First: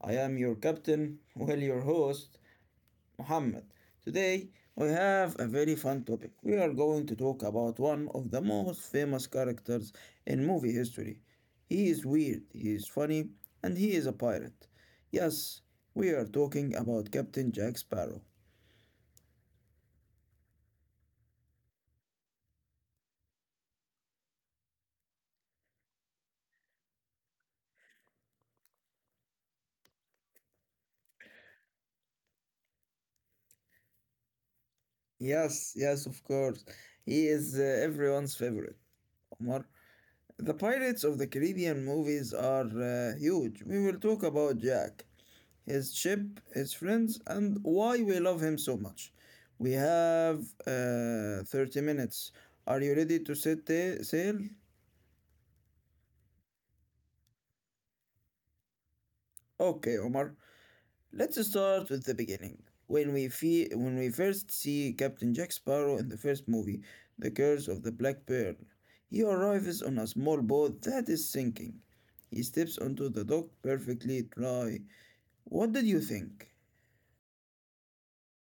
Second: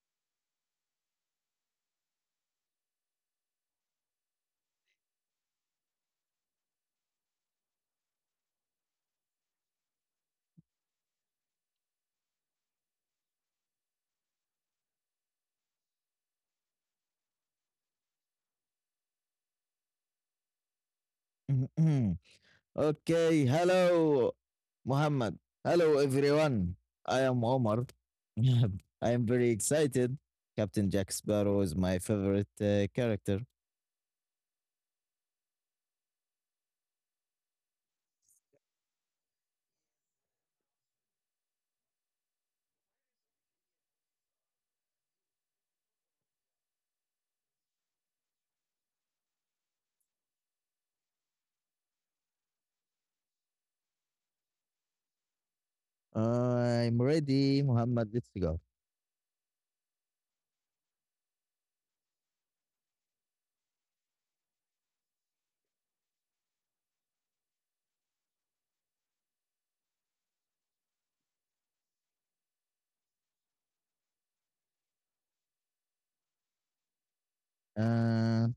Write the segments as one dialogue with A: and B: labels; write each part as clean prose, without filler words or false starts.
A: I am your captain, well, your host, Muhammad. Today, we have a very fun topic. We are going to talk about one of the most famous characters in movie history. He is weird, he is funny, and he is a pirate. Yes, we are talking about Captain Jack Sparrow.
B: Mhm. Okay, hello, Muhammad. Hello, everyone. I am Omar. I am very excited. Captain Jack Sparrow is my favorite character.
A: Yes, yes, of course. He is everyone's favorite. The pirates of the Caribbean movies are huge. We will talk about Jack, his ship, his friends, and why we love him so much. We have 30 minutes. Are you ready to set the sail?
B: I'm ready, Muhammad. Let's go.
A: Okay, Omar. Let's start with the beginning. When when we first see Captain Jack Sparrow in the first movie, The Curse of the Black Pearl, he arrives on a small boat that is sinking. He steps onto the dock perfectly dry. What did you think?
B: Uh,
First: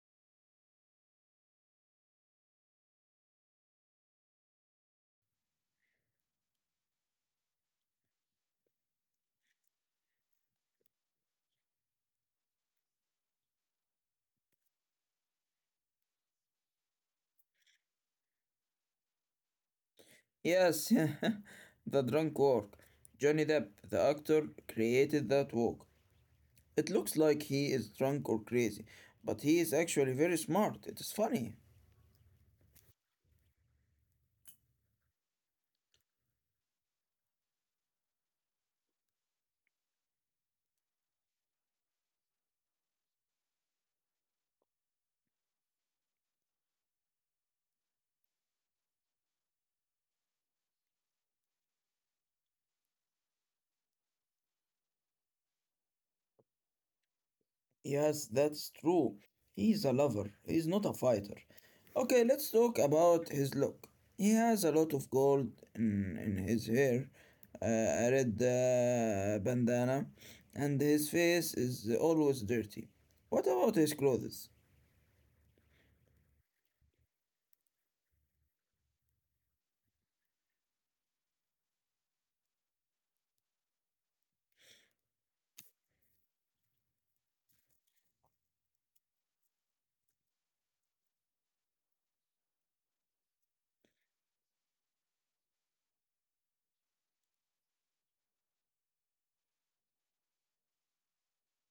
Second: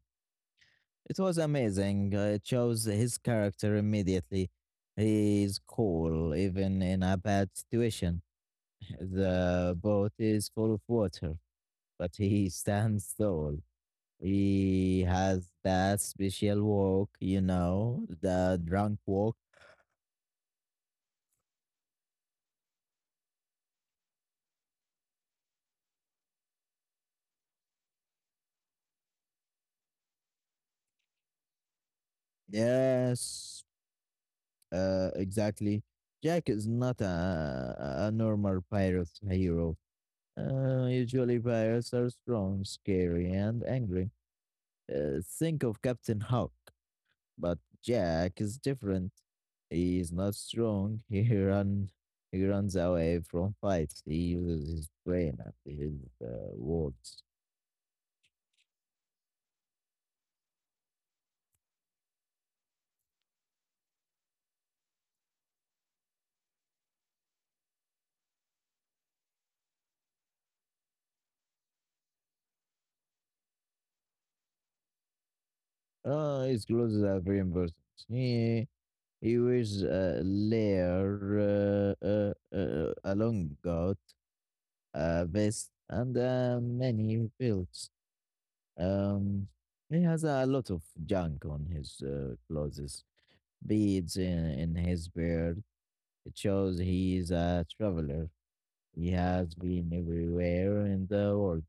B: it was amazing. I chose his character immediately. He is cool, even in a bad situation. The boat is full of water, but he stands tall. He has that special walk, you know, the drunk walk.
A: Yes, the drunk walk. Johnny Depp, the actor, created that walk. It looks like he is drunk or crazy, but he is actually very smart. It is funny.
B: Yes, exactly. Jack is not a normal pirate hero. Usually, pirates are strong, scary, and angry. Think of Captain Hawk, but Jack is different. He is not strong. He runs away from fights. He uses his brain and his words.
A: Yes, that's true. He is a lover, he is not a fighter. Okay, let's talk about his look. He has a lot of gold in his hair, a red bandana, and his face is always dirty. What about his clothes?
B: Ah, his clothes are very important. He, he wears a layer, a long coat, a vest, and many belts. Um, he has a lot of junk on his clothes, beads in his beard. It shows he is a traveler. He has been everywhere in the world.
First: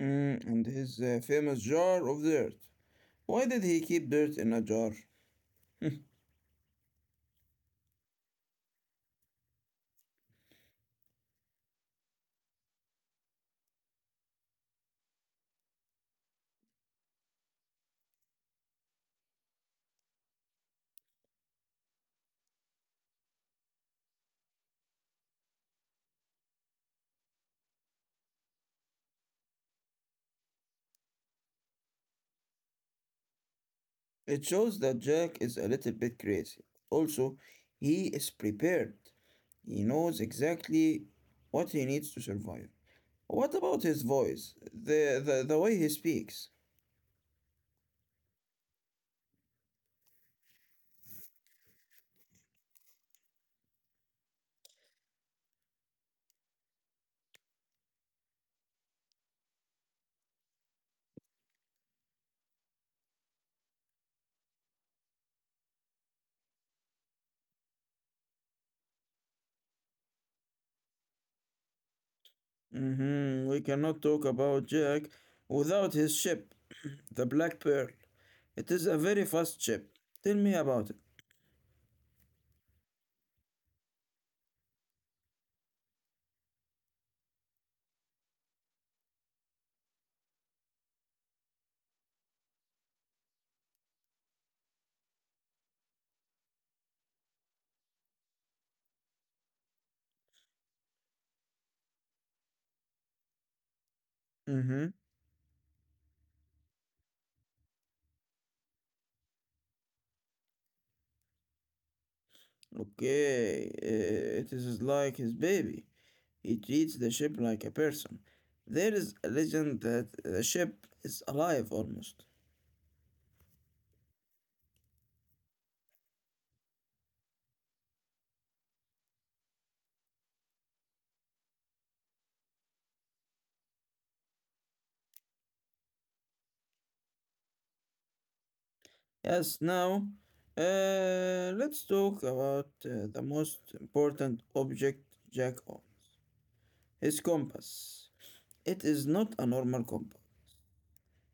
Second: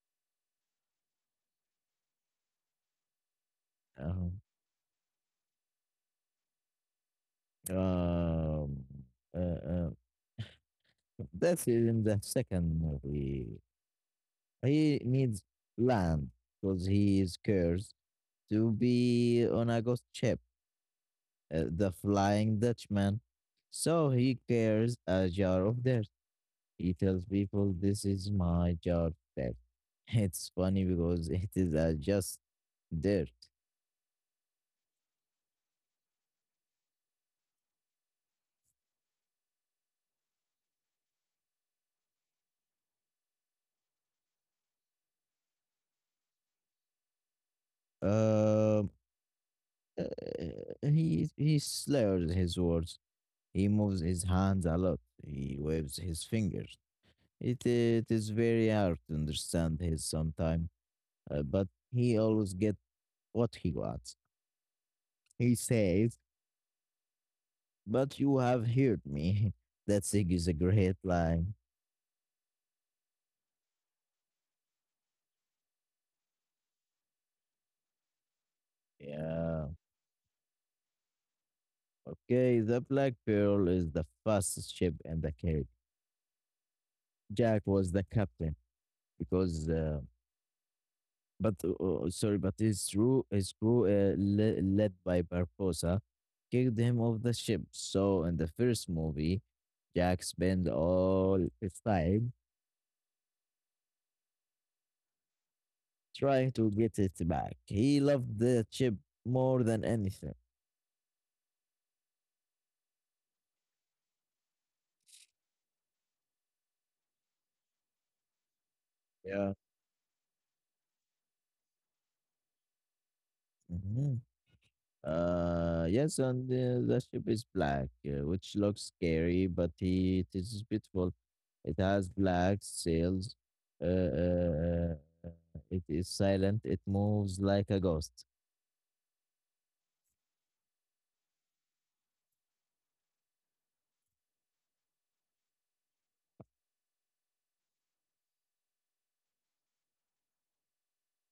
A: Mm, and his famous jar of dirt. Why did he keep dirt
B: Um,
A: in a jar? Hmm.
B: um, uh, uh, that's in the second movie. He needs land because he is cursed to be on a ghost ship, the Flying Dutchman. So he carries a jar of dirt. He tells people, "This is my jar of dirt." It's funny because it is just dirt.
A: It shows that Jack is a little bit crazy. Also, he is prepared. He knows exactly what he needs to survive. What about his voice? The way he speaks.
B: Um, uh, he slurs his words. He moves his hands a lot. He waves his fingers. It is very hard to understand his sometimes. But he always get what he wants. He says, "But you have heard me." That thing is a great line.
A: Hmm We cannot talk about Jack without his ship, the Black Pearl. It is a very fast ship.
B: Yeah.
A: Tell me about it.
B: Okay. The Black Pearl is the fastest ship in the Caribbean. Jack was the captain because, but sorry, but his crew, led by Barbosa, kicked him off the ship. So in the first movie, Jack spent all his time
A: Hmm
B: trying to get it back. He loved the chip more than anything.
A: Okay, it is like his baby. He treats the ship like a person. There is a
B: Yeah.
A: legend that the ship is alive almost.
B: Mhm. Yes, and the ship is black, which looks scary, but he, it is beautiful. It has black sails. Uh, uh, uh, it is silent. It moves like a ghost.
A: Yes, now let's talk about the most important object Jack owns, his compass. It is not a normal compass.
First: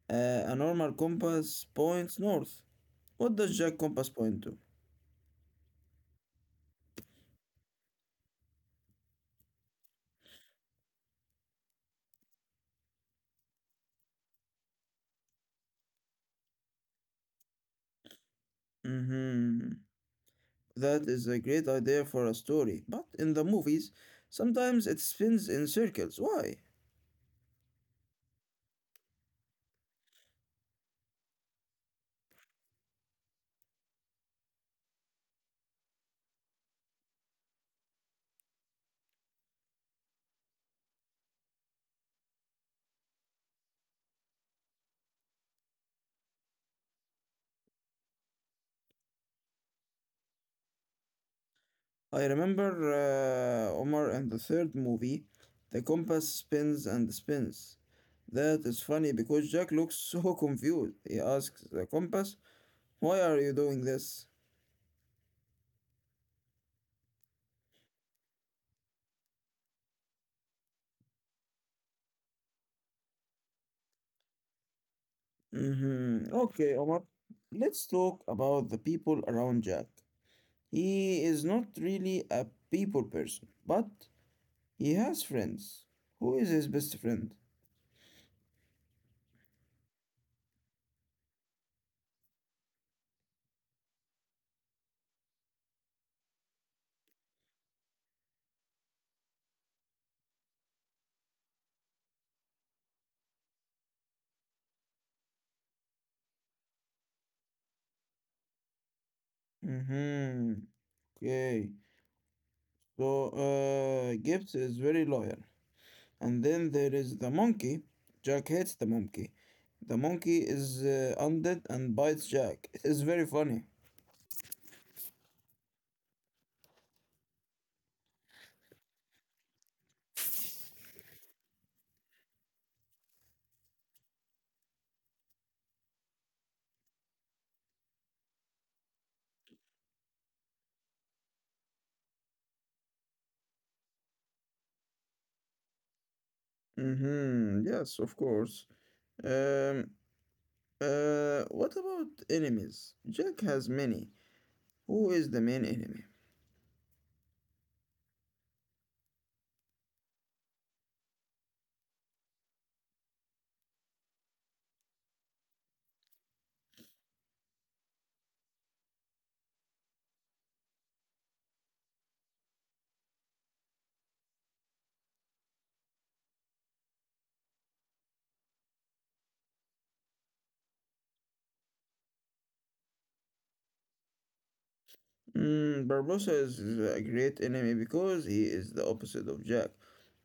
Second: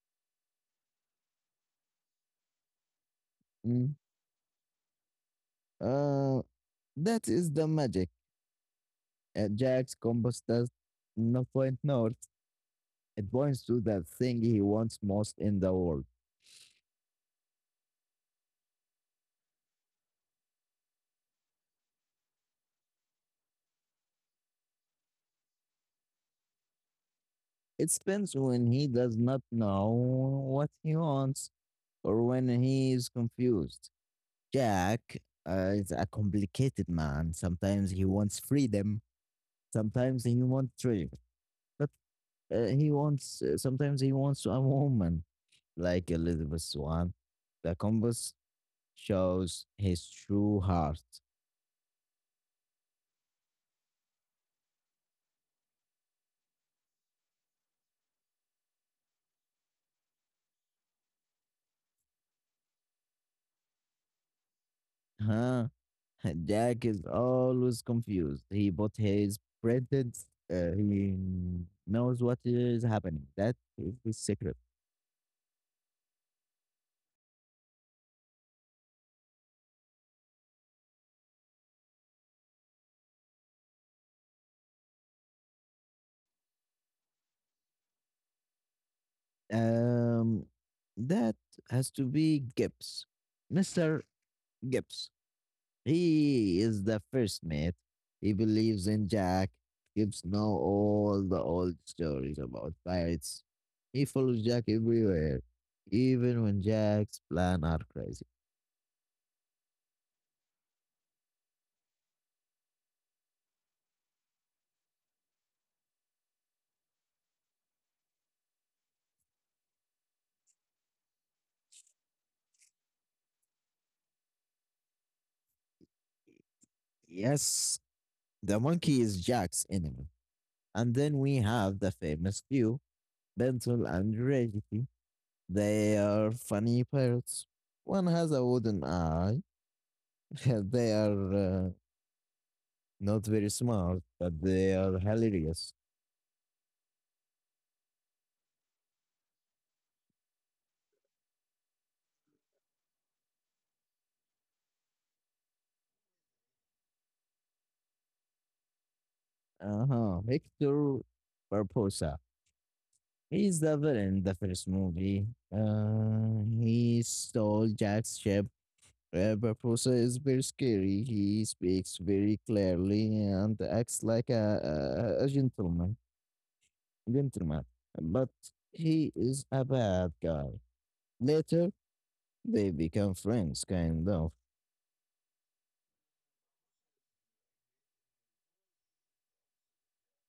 A: A normal compass points north. What does Jack
B: Mm.
A: compass point to?
B: Uh, that is the magic. Jack's compass does not point north. It points to the thing he wants most in the world.
A: Mm-hmm. That is a great idea for a story, but in the movies, sometimes it spins in circles. Why?
B: It depends when he does not know what he wants or when he is confused. Jack is a complicated man. Sometimes he wants freedom, sometimes he wants treasure, but he wants sometimes he wants a woman like Elizabeth Swan. The compass shows his true heart.
A: I remember Omar and the third movie, the compass spins and spins. That is funny because Jack looks so confused. He asks the compass, why are you doing this?
B: Huh? Jack is always confused. He bought his printed. He knows what is happening. That is the secret.
A: Hmm Okay, Omar, let's talk about the people around Jack. He is not really a people person, but he has friends. Who is his best friend?
B: Um, that has to be Gibbs, Mister Gibbs. He is the first mate. He believes in Jack. Gibbs know all the old stories about pirates. He follows Jack everywhere, even when Jack's plan are crazy.
A: Mm-hmm. Okay. So, Gibbs is very loyal. And then there is the monkey. Jack hates the monkey. The monkey is undead and bites Jack. It is very funny.
B: Yes, the monkey is Jack's enemy. And then we have the famous duo, Bentul and Reggie. They are funny pirates. One has a wooden eye. They are not very smart, but they are hilarious.
A: Mm-hmm. Yes, of course. Um, what about enemies? Jack has many. Who is the main enemy?
B: Uh-huh. Victor Barbosa. He's the villain in the first movie. He stole Jack's ship. Barbosa is very scary. He speaks very clearly and acts like a gentleman. Gentleman, but he is a bad guy. Later, they become friends, kind of.
A: Mm, Barbosa is a great enemy because he is the opposite of Jack.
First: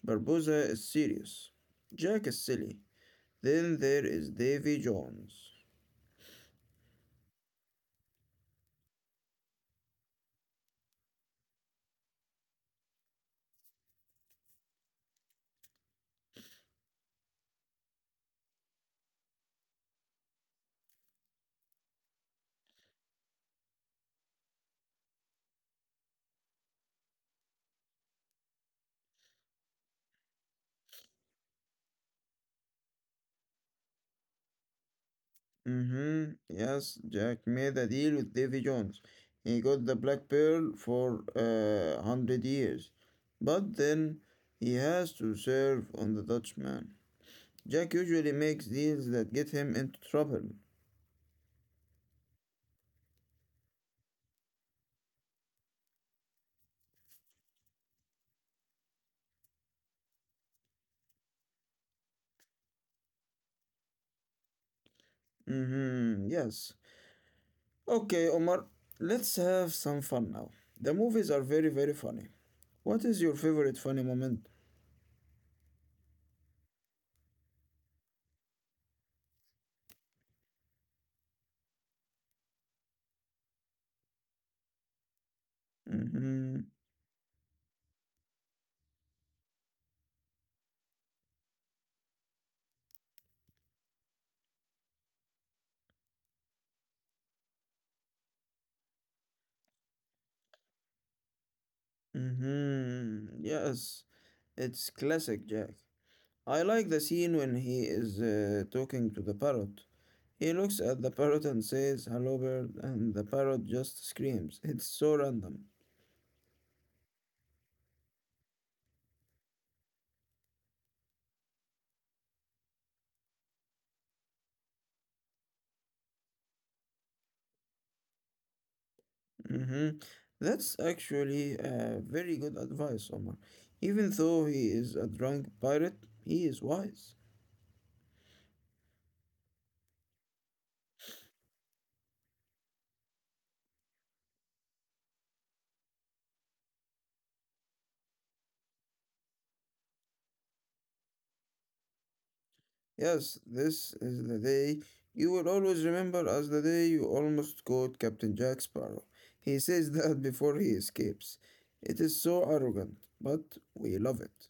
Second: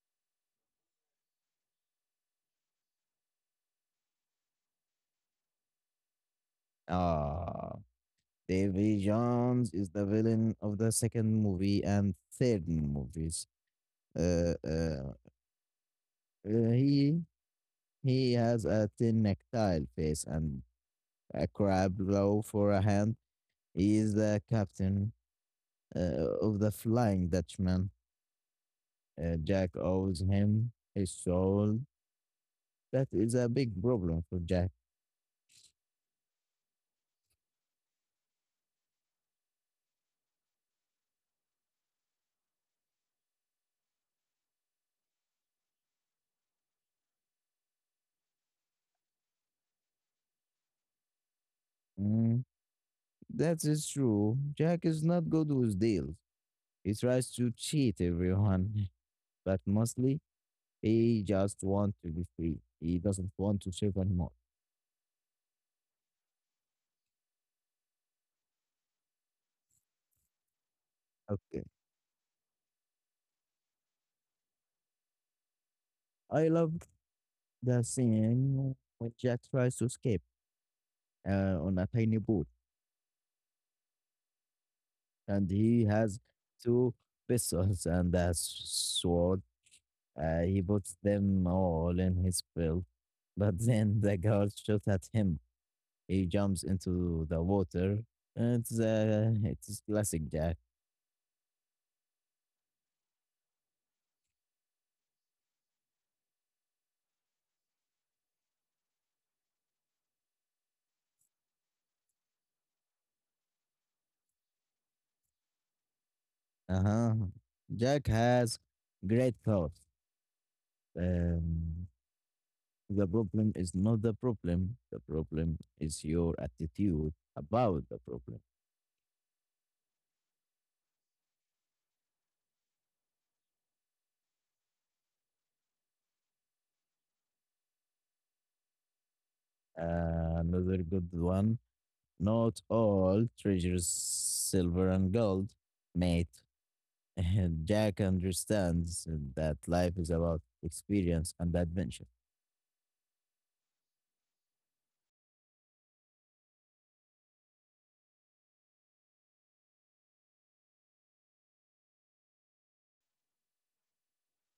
A: Barbosa is serious. Jack is silly. Then there is Davy Jones.
B: Ah, Davy Jones is the villain of the second movie and third movies. Uh, uh, he he has a thin necktie face and a crab claw for a hand. He is the captain of the Flying Dutchman. Jack owes him his soul. That is a big problem for Jack.
A: Mm-hmm. Yes, Jack made a deal with Davy Jones. He got the Black Pearl for a hundred years. But then he has to serve on the Dutchman. Jack usually makes deals that get him into trouble.
B: Mm. That is true. Jack is not good with deals. He tries to cheat everyone, but mostly he just wants to be free. He doesn't want to serve anymore.
A: Mm-hmm. Yes. Okay, Omar, let's have some fun now. The movies are very,
B: Okay.
A: very funny. What is your favorite funny moment?
B: I love the scene when Jack tries to escape on a tiny boat and he has
A: Mm-hmm.
B: two pistols and sword. He puts them all in his belt, but then the guard shoots at him. He jumps into the water. It's classic Jack.
A: Mm-hmm. Yes. It's classic Jack. I like the scene when he is talking to the parrot. He looks at the parrot and says, hello, bird, and the parrot just screams. It's so random.
B: Uh huh. Jack has great thoughts. Um, the problem is not the problem. The problem is your attitude about the problem.
A: Hmm That's actually a very good advice, Omar. Even though he is a drunk pirate, he is wise.
B: Another good one. Not all treasures silver and gold, mate. Jack understands that life is about experience and adventure.
A: Yes, this is the day you will always remember as the day you almost caught Captain Jack Sparrow. He says that before he escapes. It is so arrogant, but we love it.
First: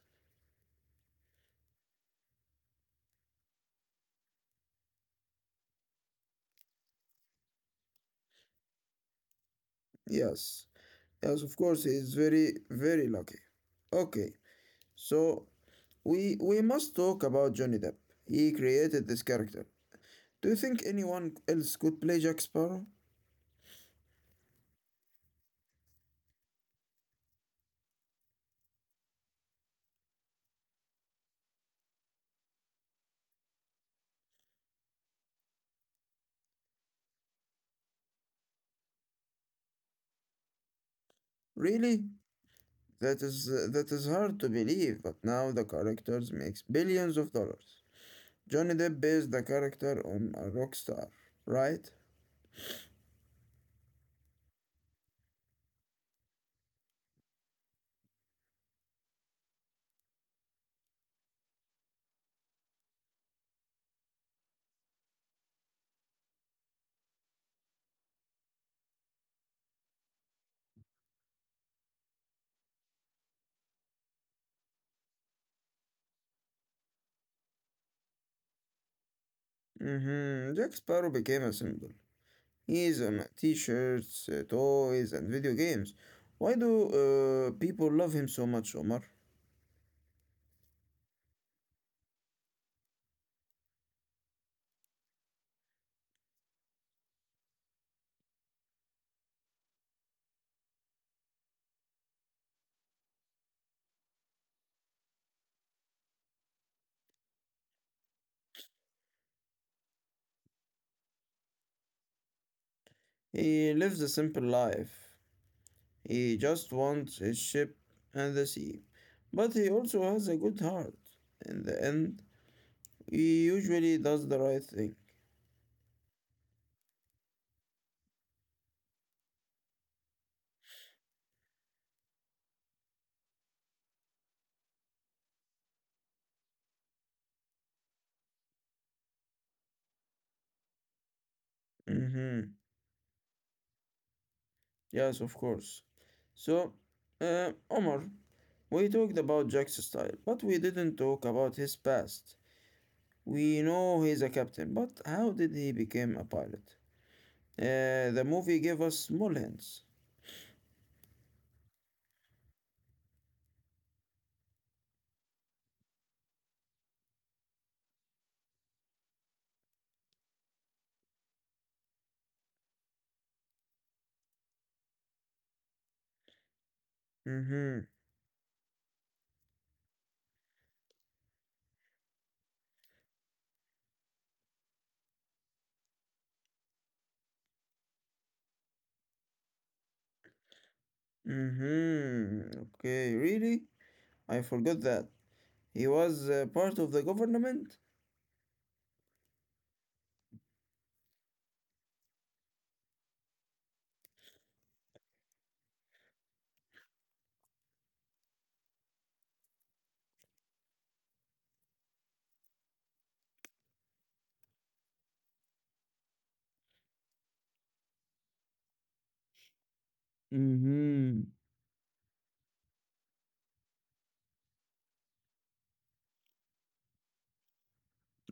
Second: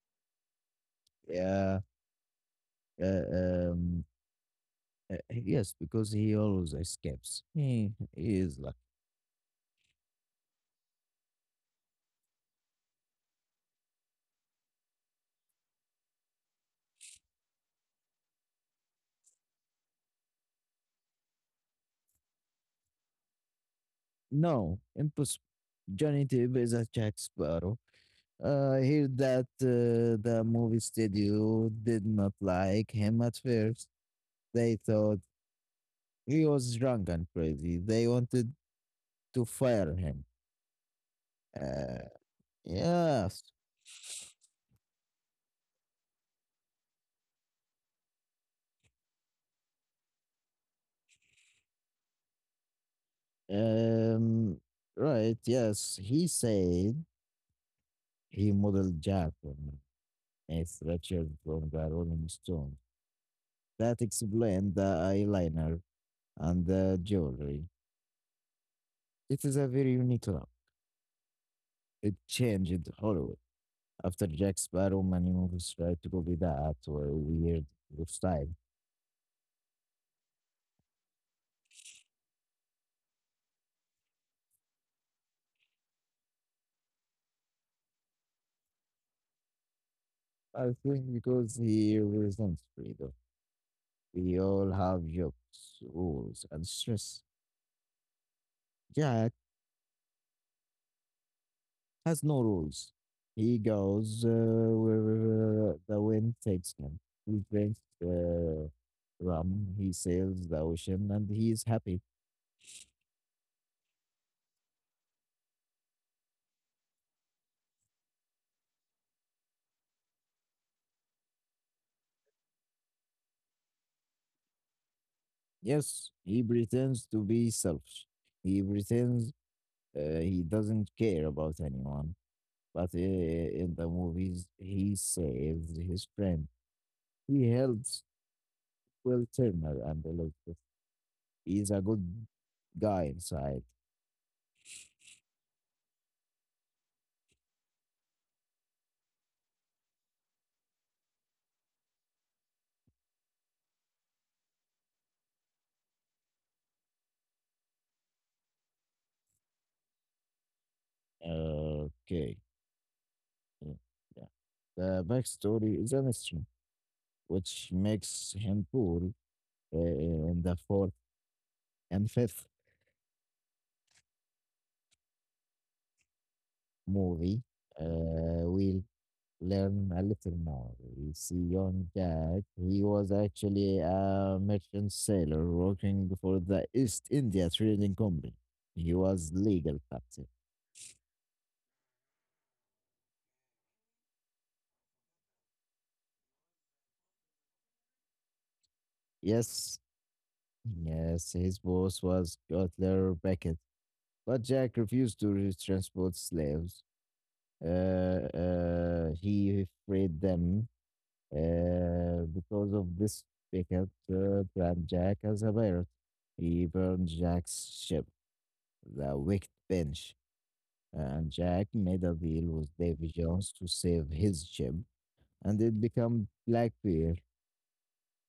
B: Yeah. Uh, um, yes, because he always escapes. He is like,
A: Yes. Yes, of course, he is very, very lucky. Okay, so we must talk about Johnny Depp. He created this character. Do you think anyone else could play Jack Sparrow?
B: no, impossible. Johnny Depp is a Jack Sparrow. I hear that the movie studio did not like him at first. They thought he was drunk and crazy. They wanted to fire him.
A: Really?
B: Uh,
A: That is
B: yes.
A: hard to believe, but now the character makes billions of dollars. Johnny Depp based the character on a rock star, right?
B: Um, right. Yes. He said he modeled Jack on Keith Richards from the Rolling Stones. That explained the eyeliner and the jewelry. It is a very unique love. It changed Hollywood. After Jack Sparrow, many movies tried to copy that or weird style.
A: Mm-hmm. Jack Sparrow became a symbol. He is on t-shirts, toys, and video games. Why do people love him so much, Omar?
B: I think because he resents freedom. We all have jobs, rules, and stress. Jack has no rules. He goes where the wind takes him. He drinks rum, he sails the ocean, and he is happy.
A: He lives a simple life. He just wants his ship and the sea. But he also has a good heart. In the end, he usually does the right thing.
B: Yes, he pretends to be selfish. He pretends he doesn't care about anyone. But in the movies, he saves his friend. He helps Will Turner and Elizabeth. He's a good
A: Hmm
B: guy inside.
A: Yes, of course. So, Omar, we talked about Jack's style, but we didn't talk about his past. We know he's a captain, but how did he become a pilot? The movie gave us small hints.
B: Okay. Yeah. Yeah. The backstory is a mystery, which makes him cool in the fourth and fifth movie.
A: Mm-hmm.
B: Will learn a little more. You see, young Jack, he was actually a merchant sailor working for the East India Trading Company. He was legal captain.
A: Mm-hmm. Okay, really? I forgot that. He was part of the government?
B: Yes, yes, his boss was Cutler Beckett, but Jack refused to re- transport slaves. He freed them because of this, Beckett brand Jack as a pirate. He burned Jack's ship, the Wicked Bench.
A: Mm-hmm.
B: Jack made a deal with Davy Jones to save his ship, and it became Blackbeard.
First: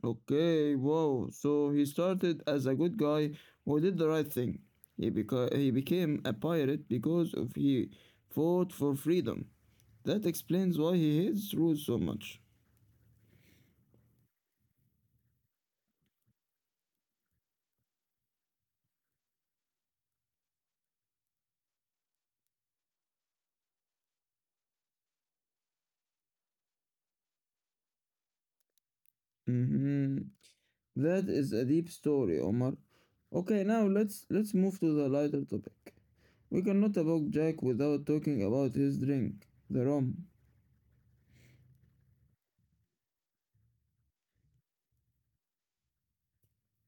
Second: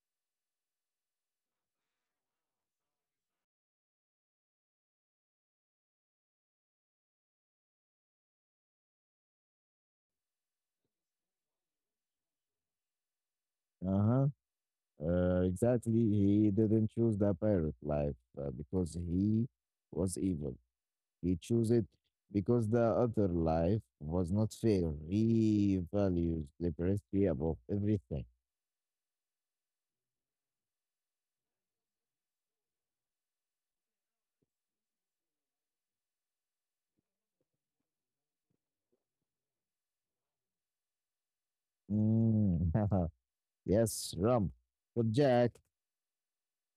A: Okay, wow. So he started as a good guy who did the right thing. He became a pirate because of he fought for freedom. That explains why he hates rules so much.
B: Uh-huh. Exactly. He didn't choose the pirate life because he was evil. He chose it because the other life was not fair. He values liberty above everything.
A: Mm-hmm. That is a deep story, Omar. Okay, now let's move to the lighter topic. We cannot talk Jack without talking about his drink, the rum.
B: Mm. Yes, Rump. But Jack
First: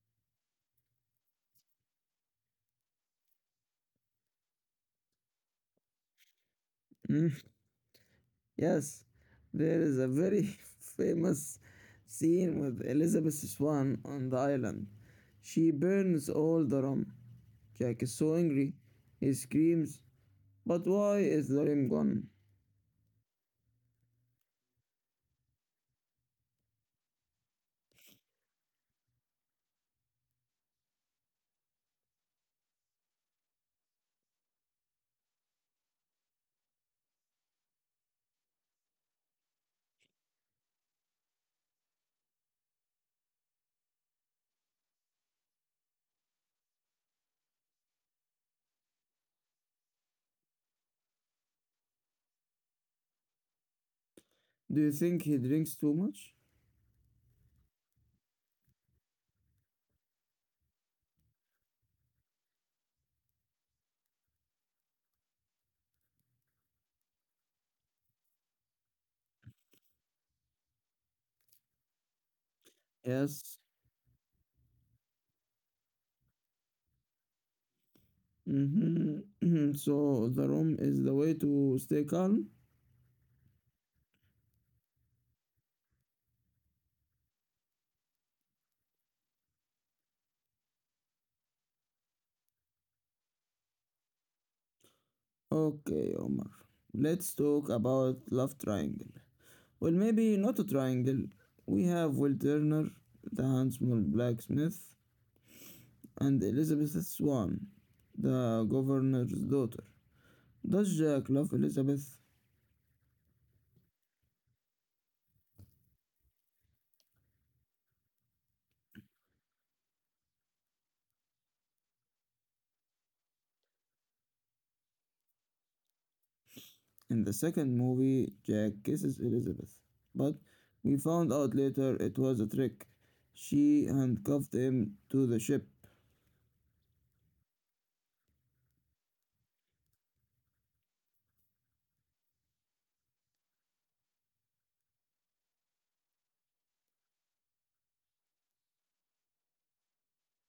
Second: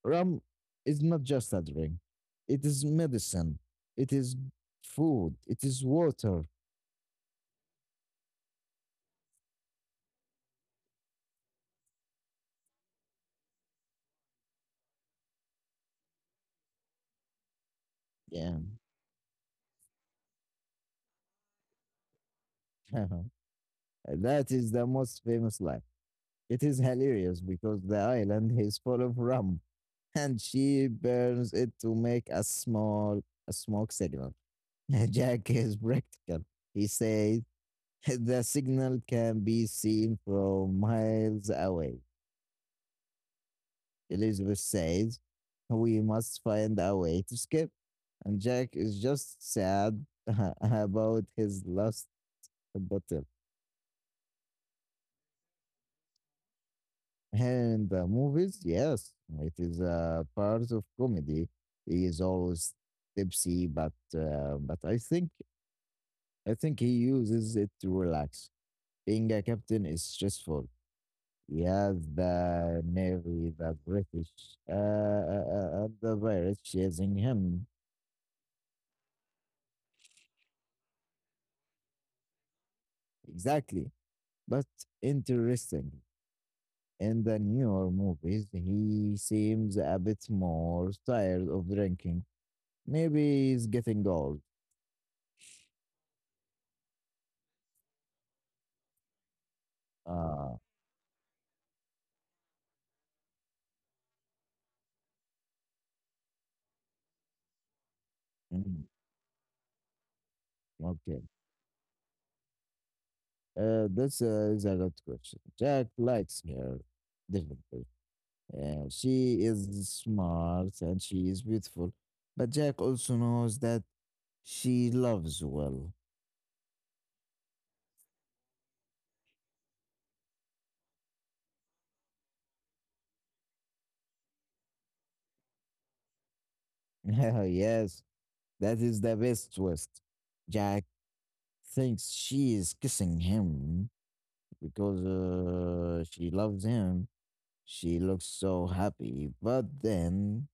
B: Rum is not just a drink. It is medicine. It is food. It is water.
A: Yes, there is a very famous scene with Elizabeth Swan on the island. She burns all the rum. Jack is so
B: Yeah.
A: angry. He screams, but why is the rum gone?
B: That is the most famous line. It is hilarious because the island is full of rum and she burns it to make a smoke signal. Jack is practical. He says the signal can be seen from miles away. Elizabeth says. We must find a way to skip. And Jack is just sad about his lost bottle.
A: Do you think he drinks too much?
B: And the movies, yes, it is a part of comedy. He is always tipsy, but I think he uses it to relax. Being a captain is stressful. He has the navy,
A: Yes.
B: the British, and the pirates chasing him.
A: hmm So the rum is the way to stay calm?
B: Exactly. But interesting, in the newer movies, he seems a bit more tired of drinking. Maybe he's getting old.
A: Okay, Omar. Let's talk about love triangle. Well, maybe
B: Ah,
A: not a triangle. We have Will Turner, the handsome blacksmith, and Elizabeth Swann, the
B: mm,
A: governor's daughter. Does
B: okay.
A: Jack love Elizabeth?
B: That's Is a good question. Jack likes her differently. She is smart and she is beautiful, but Jack also knows that she loves well.
A: In the second movie, Jack kisses Elizabeth, but we found out later it was a trick. She handcuffed him to the ship.
B: Yes, that is the best twist. Jack thinks she is kissing him because she loves him. She looks so happy, but then,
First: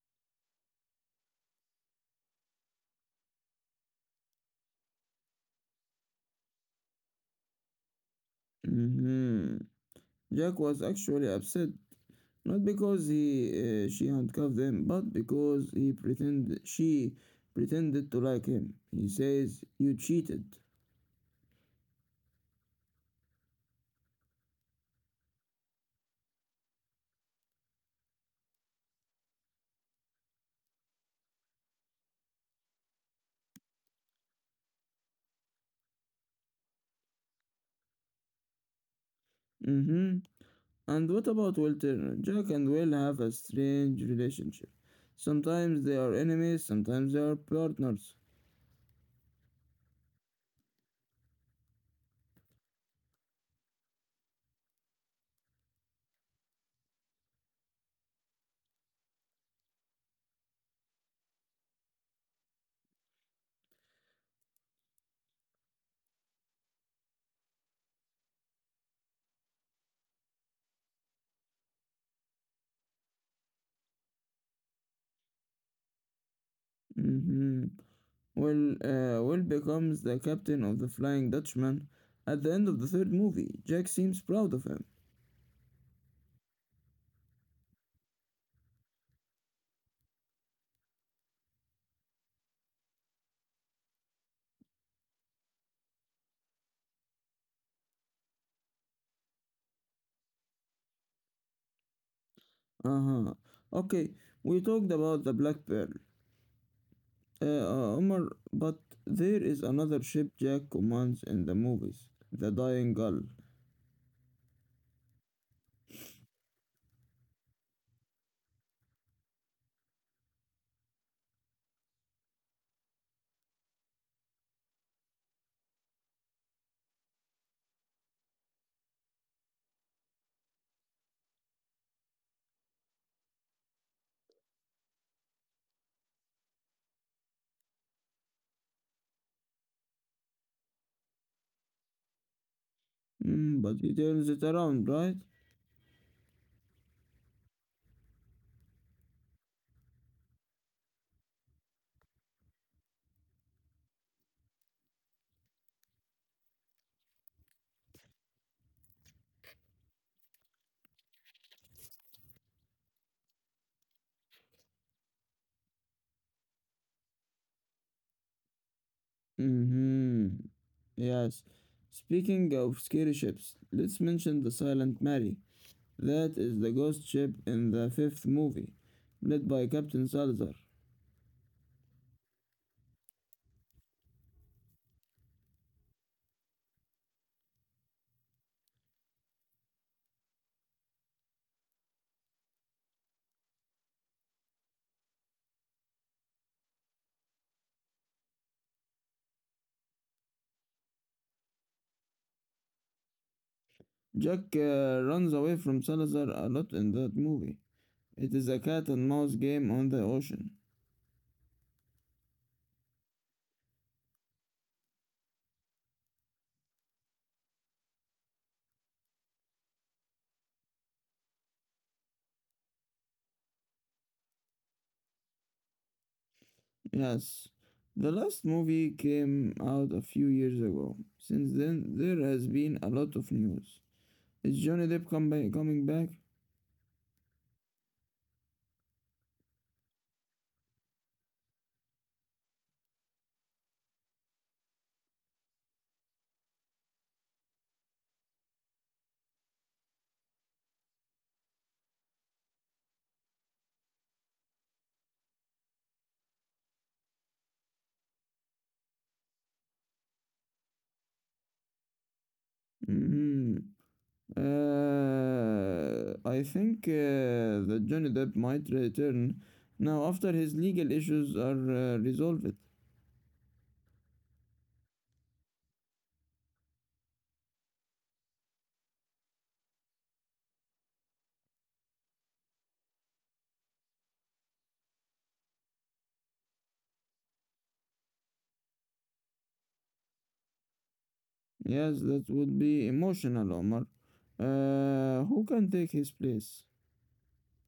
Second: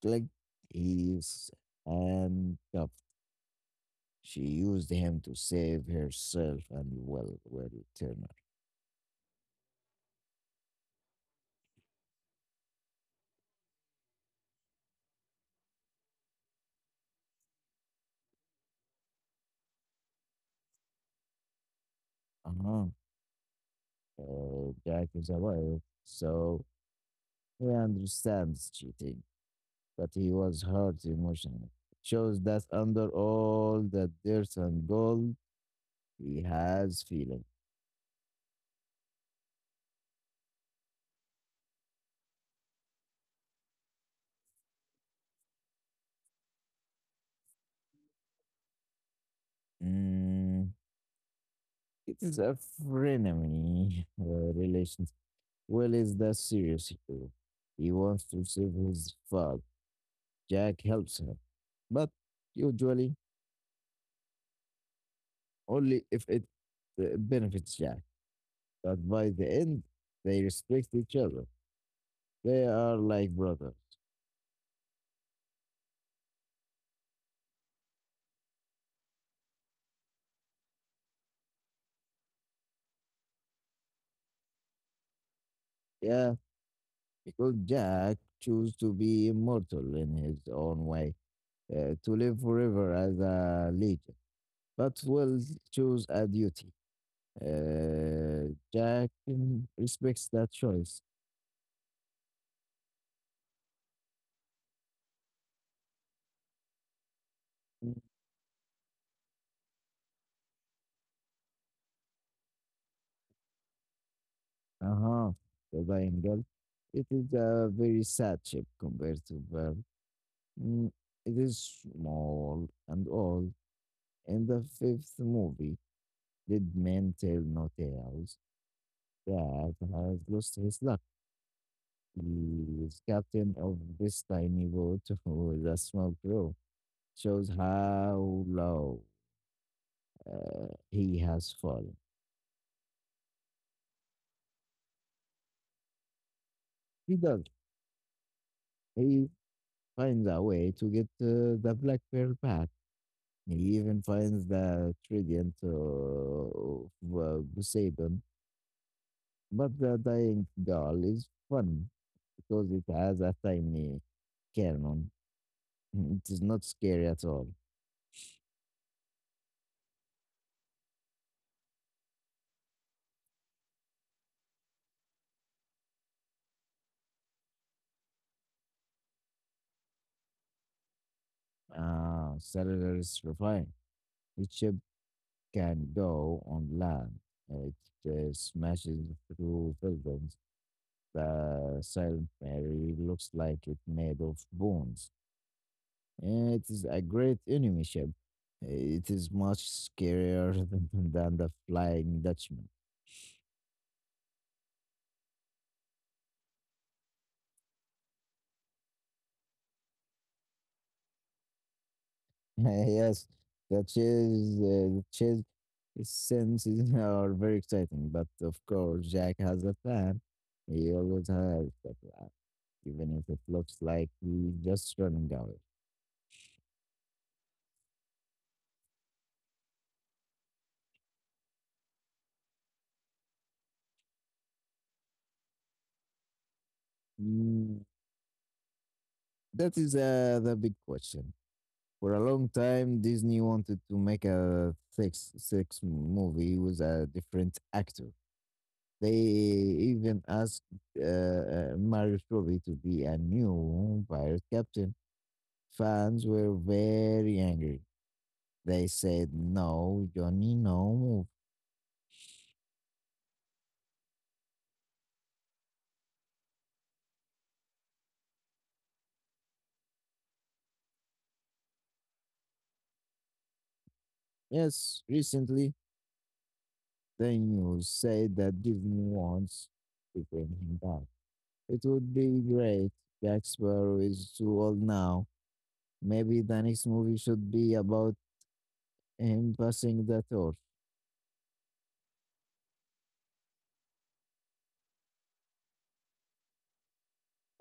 B: click, he's handcuffed. She used him to save herself and Turner.
A: Mhm. Jack was actually upset, not because he she handcuffed him, but because he pretended she pretended to like him. He says, "You cheated."
B: Uh-huh. Jack is aware, so he understands cheating, but he was hurt emotionally. Shows that under all the dirt and gold, he has feeling.
A: Mhm. And what about Walter? Jack and Will have a strange relationship. Sometimes they are enemies, sometimes they are partners.
B: Mm, it's a frenemy relations. Will is the serious hero. He wants to save his father. Jack helps him, but usually only if it benefits Jack. But by the end, they respect each other. They are like brothers.
A: Mm-hmm. Well, Will becomes the captain of the Flying Dutchman at the end of the third movie. Jack seems proud of him.
B: Yeah, because Jack chose to be immortal in his own way, to live forever as a legend. But Will chose a duty. Jack respects that choice.
A: Uh huh. Okay, we talked about the Black Pearl,
B: Uh
A: Omar, but there is another ship Jack commands in the movies, the Dying Gull.
B: huh. Said Engel. It is a very sad ship compared to Pearl. Mm, it is small and old. In the fifth movie, did men tell no tales? Jack has lost his luck. He is captain of this tiny boat with a small crew. Shows how low he has fallen.
A: Mm, but he turns it around, right?
B: He does. He finds a way to get the black pearl back. He even finds the trident of Poseidon, but the dying doll is fun because it has a tiny cannon. It is not scary at all.
A: Mm hmm. Yes. Speaking of scary ships, let's mention the Silent Mary. That is the ghost ship in the fifth movie, led by Captain Salazar.
B: Ah, cellular is refined. Each ship can go on land. It smashes through buildings. The Silent Mary looks like it made of bones. Yeah, it is a great enemy ship. It is much scarier than the Flying Dutchman.
A: Jack runs away from Salazar a lot in that movie. It is a cat and mouse game on the ocean.
B: Yes, the chase senses are very exciting, but of course, Jack has a plan. He always has a plan, even if it looks like he's just running away.
A: Yes. The last movie came out a few years ago. Since then, there has been a lot of news. Is Johnny Depp come coming back?
B: Mm, that is the big question. For a long time, Disney wanted to make a six movie with a different actor. They even asked Mario Strobel to be a new pirate captain. Fans were very angry. They said, no, Johnny, no move.
A: Hmm I think that Johnny Depp might return now after his legal issues are resolved.
B: Yes, recently, the news said that Disney wants to bring him back. It would be great. Jack Sparrow is too old now. Maybe the next movie should be about him passing the torch.
A: Yes, that would be emotional, Omar. Who can take his place?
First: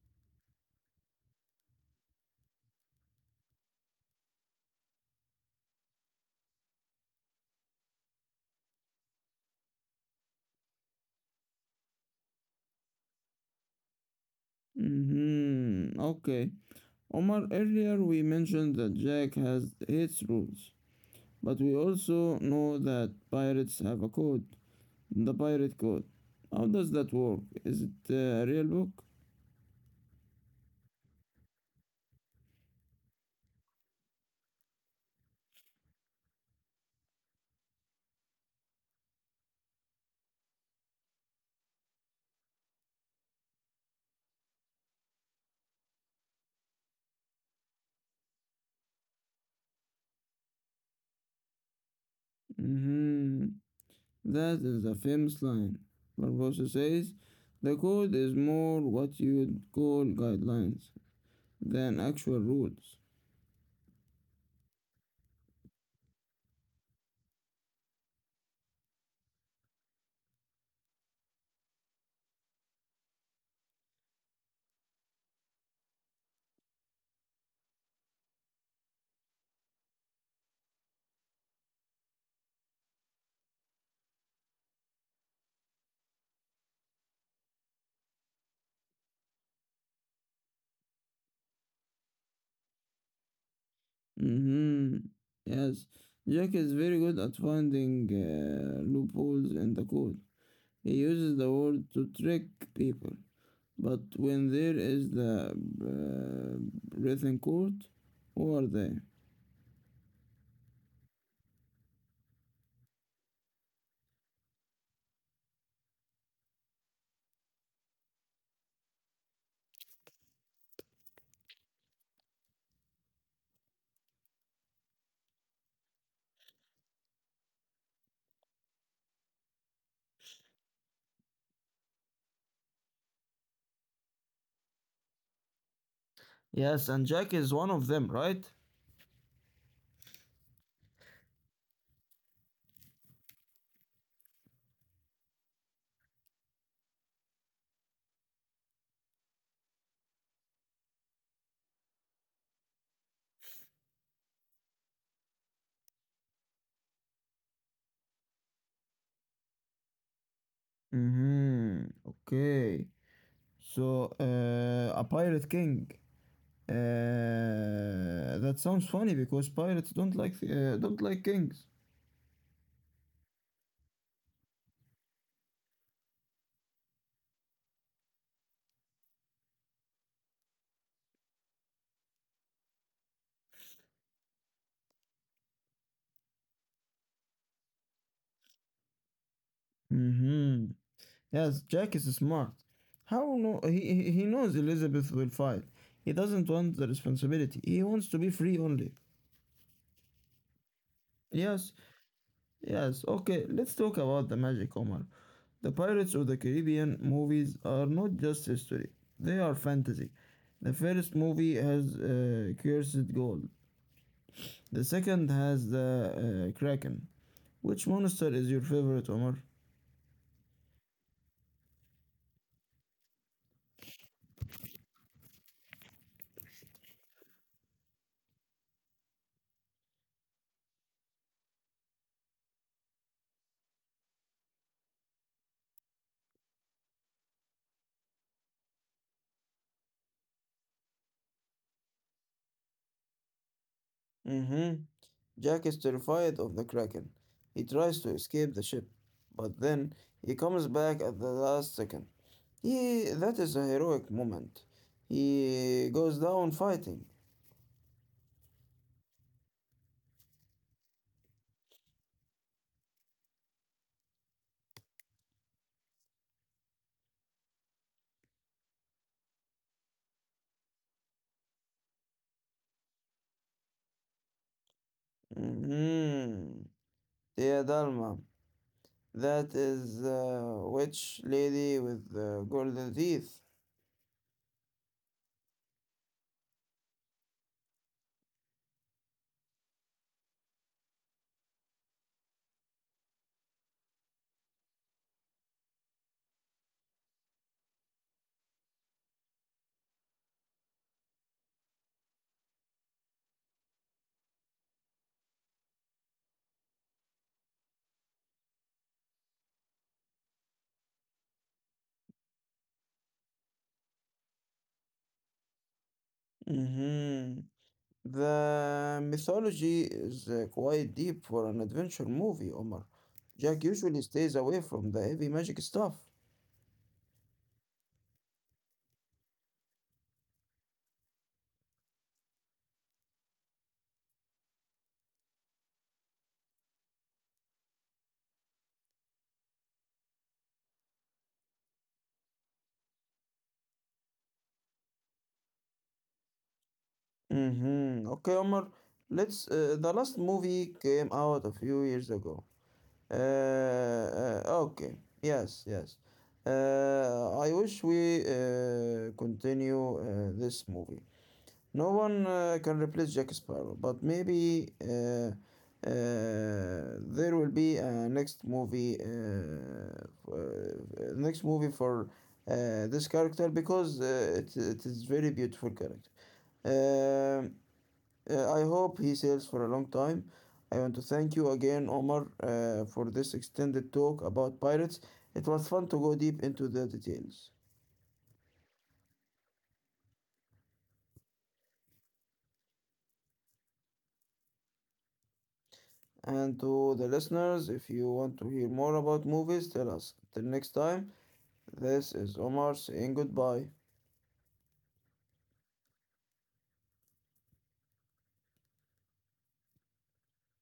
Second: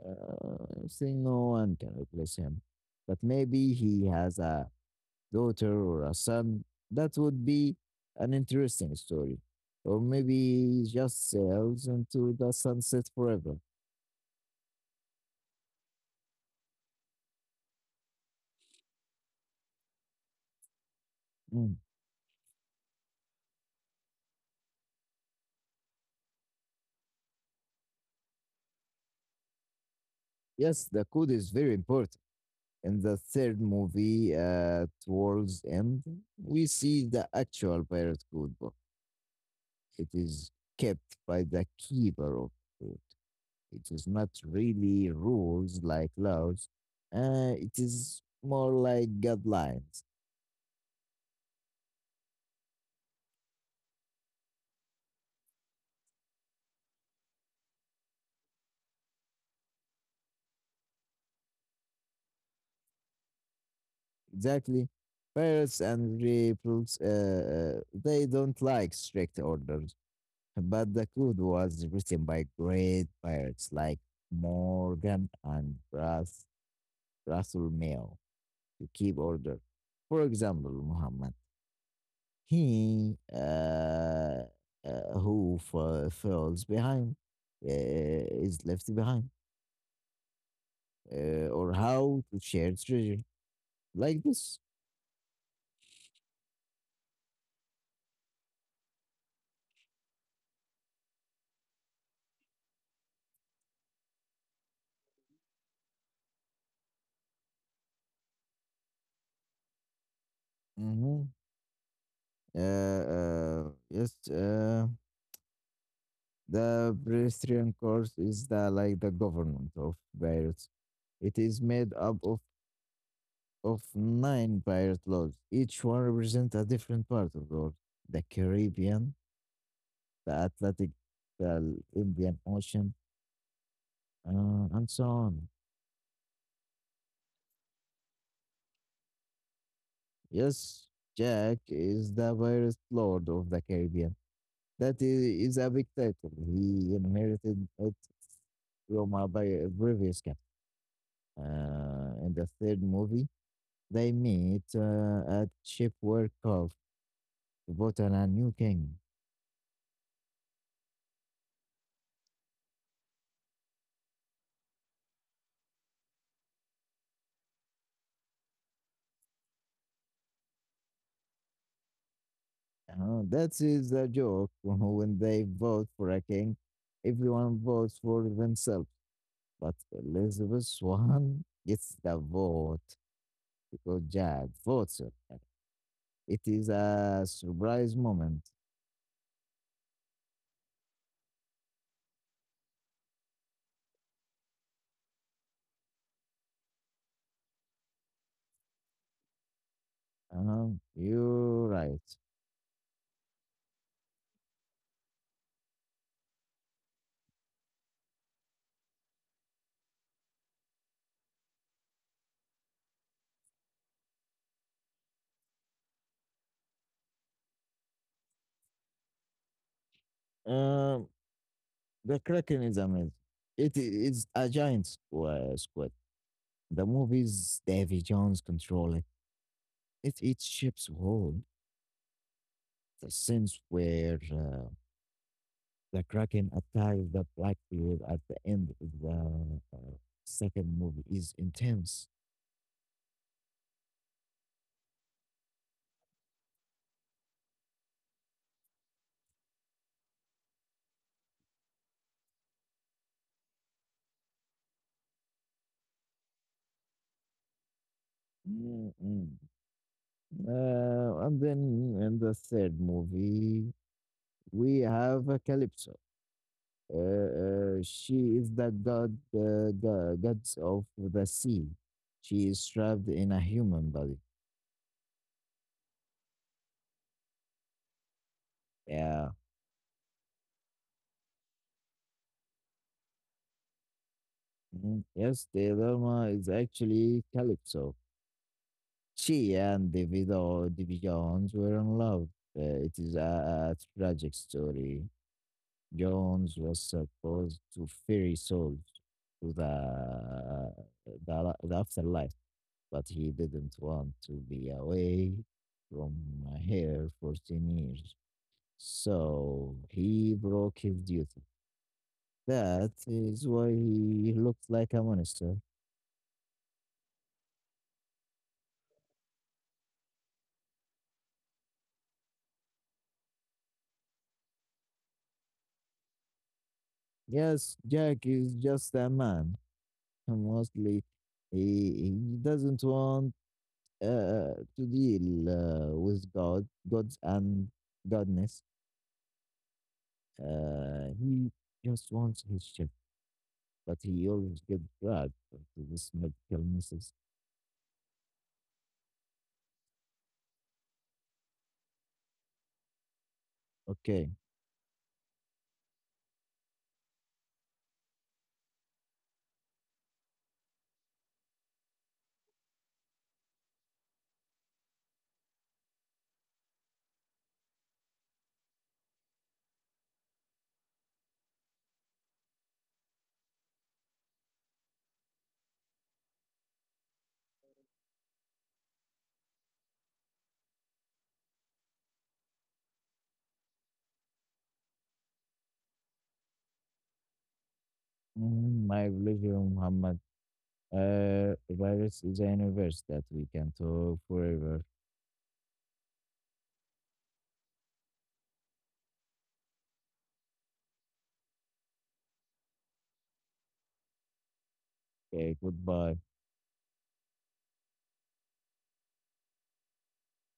B: I think no one can replace him, but maybe he has a daughter or a son. That would be an interesting story. Or maybe he just sails into the sunset forever.
A: Mm-hmm. Okay. Omar, earlier we mentioned that Jack has its rules, but
B: Mm.
A: we also know that pirates have a code, the pirate code. How does that work? Is it a real book?
B: Yes, the code is very important. In the third movie, Towards End, we see the actual pirate code book. It is kept by the keeper of it. It is not really rules like laws. It is more like guidelines.
A: Mm-hmm. That is the famous line. Barbosa says, the code is more what you'd call guidelines than actual rules.
B: Exactly. Parrots and rebels, they don't like strict orders, but the code was written by great pirates like Morgan and Russell Mayo to keep order. For example, Muhammad, he, who falls behind, uh, is left behind, or how to share treasure like this.
A: Mm-hmm. Yes, Jack is very good at finding loopholes in the code. He uses the word to trick people. But when there is the breathing court, who are they?
B: Hmm. Uh, yes. The Presbyterian court is the like the government of Beirut. It is made up of nine Beirut laws. Each one represents a different part of the world. The Caribbean, the Atlantic, the Indian Ocean, and so on.
A: Yes, and Jack is one of them, right?
B: Yes, Jack is the Beirut Lord of the Caribbean. That is, a big title. He inherited it from a previous captain. In the third movie, they meet at shipwreck of vote on a new king.
A: Mm-hmm. Okay. So, a pirate king. That sounds funny because pirates don't like kings.
B: That is a joke. When they vote for a king, everyone votes for themselves. But Elizabeth Swan gets the vote because Jack votes her. It is a surprise moment.
A: Mm-hmm. Yes, Jack is smart. How no? He knows Elizabeth will fight. He doesn't want the responsibility. He wants to be free only.
B: Uh, you're
A: Yes,
B: right.
A: yes, okay, let's talk about the magic, Omar. The Pirates of the Caribbean movies are not just history, they are fantasy. The first movie has cursed gold, the second has the Kraken. Which monster is your favorite, Omar?
B: Um, the Kraken is amazing. It is a giant squid. The movie's Davy Jones control it. It shapes whole the sense where the Kraken attacks the Blackbeard at the end of the second movie is intense.
A: Mm-hmm. Jack is terrified of the Kraken. He tries to escape the ship, but then he comes back at the last second. He, that is a heroic moment. He goes down fighting.
B: Mm, mm. And then in the third movie, we have Calypso. She is the gods of the sea. She is trapped in a human body.
A: Mhm. Dear Dharma,
B: Yeah.
A: that is the witch lady with the golden teeth.
B: Mhm. Yes, the Dharma is actually Calypso. She and Davido Davy Jones were in love. It is a tragic story. Jones was supposed to ferry souls to the afterlife, but he didn't want to be away from her for 10 years. So he broke his duty. That is why he looked like a monster.
A: Hmm The mythology is quite deep for an adventure movie, Omar. Jack usually stays away from the heavy magic stuff.
B: Yes, Jack is just a man. Mostly he doesn't want, to deal, with God, gods and godness. He just wants his ship, but he always gets dragged into this medical messes.
A: Hmm Okay, Omar, let's. The last movie came out a few years ago.
B: Okay,
A: Okay. Yes, yes. I wish we continue this movie. No one can replace Jack Sparrow, but maybe there will be a next movie, next movie for this character because it is very beautiful character. Um I hope he sails for a long time. I want to thank you again, Omar, for this extended talk about pirates. It was fun to go deep into the details.
B: my religion, Muhammad. Virus is a universe that we can talk forever.
A: And to the listeners, if you want to hear more about movies, tell us. Till next time, this is Omar saying goodbye.
B: Okay, goodbye.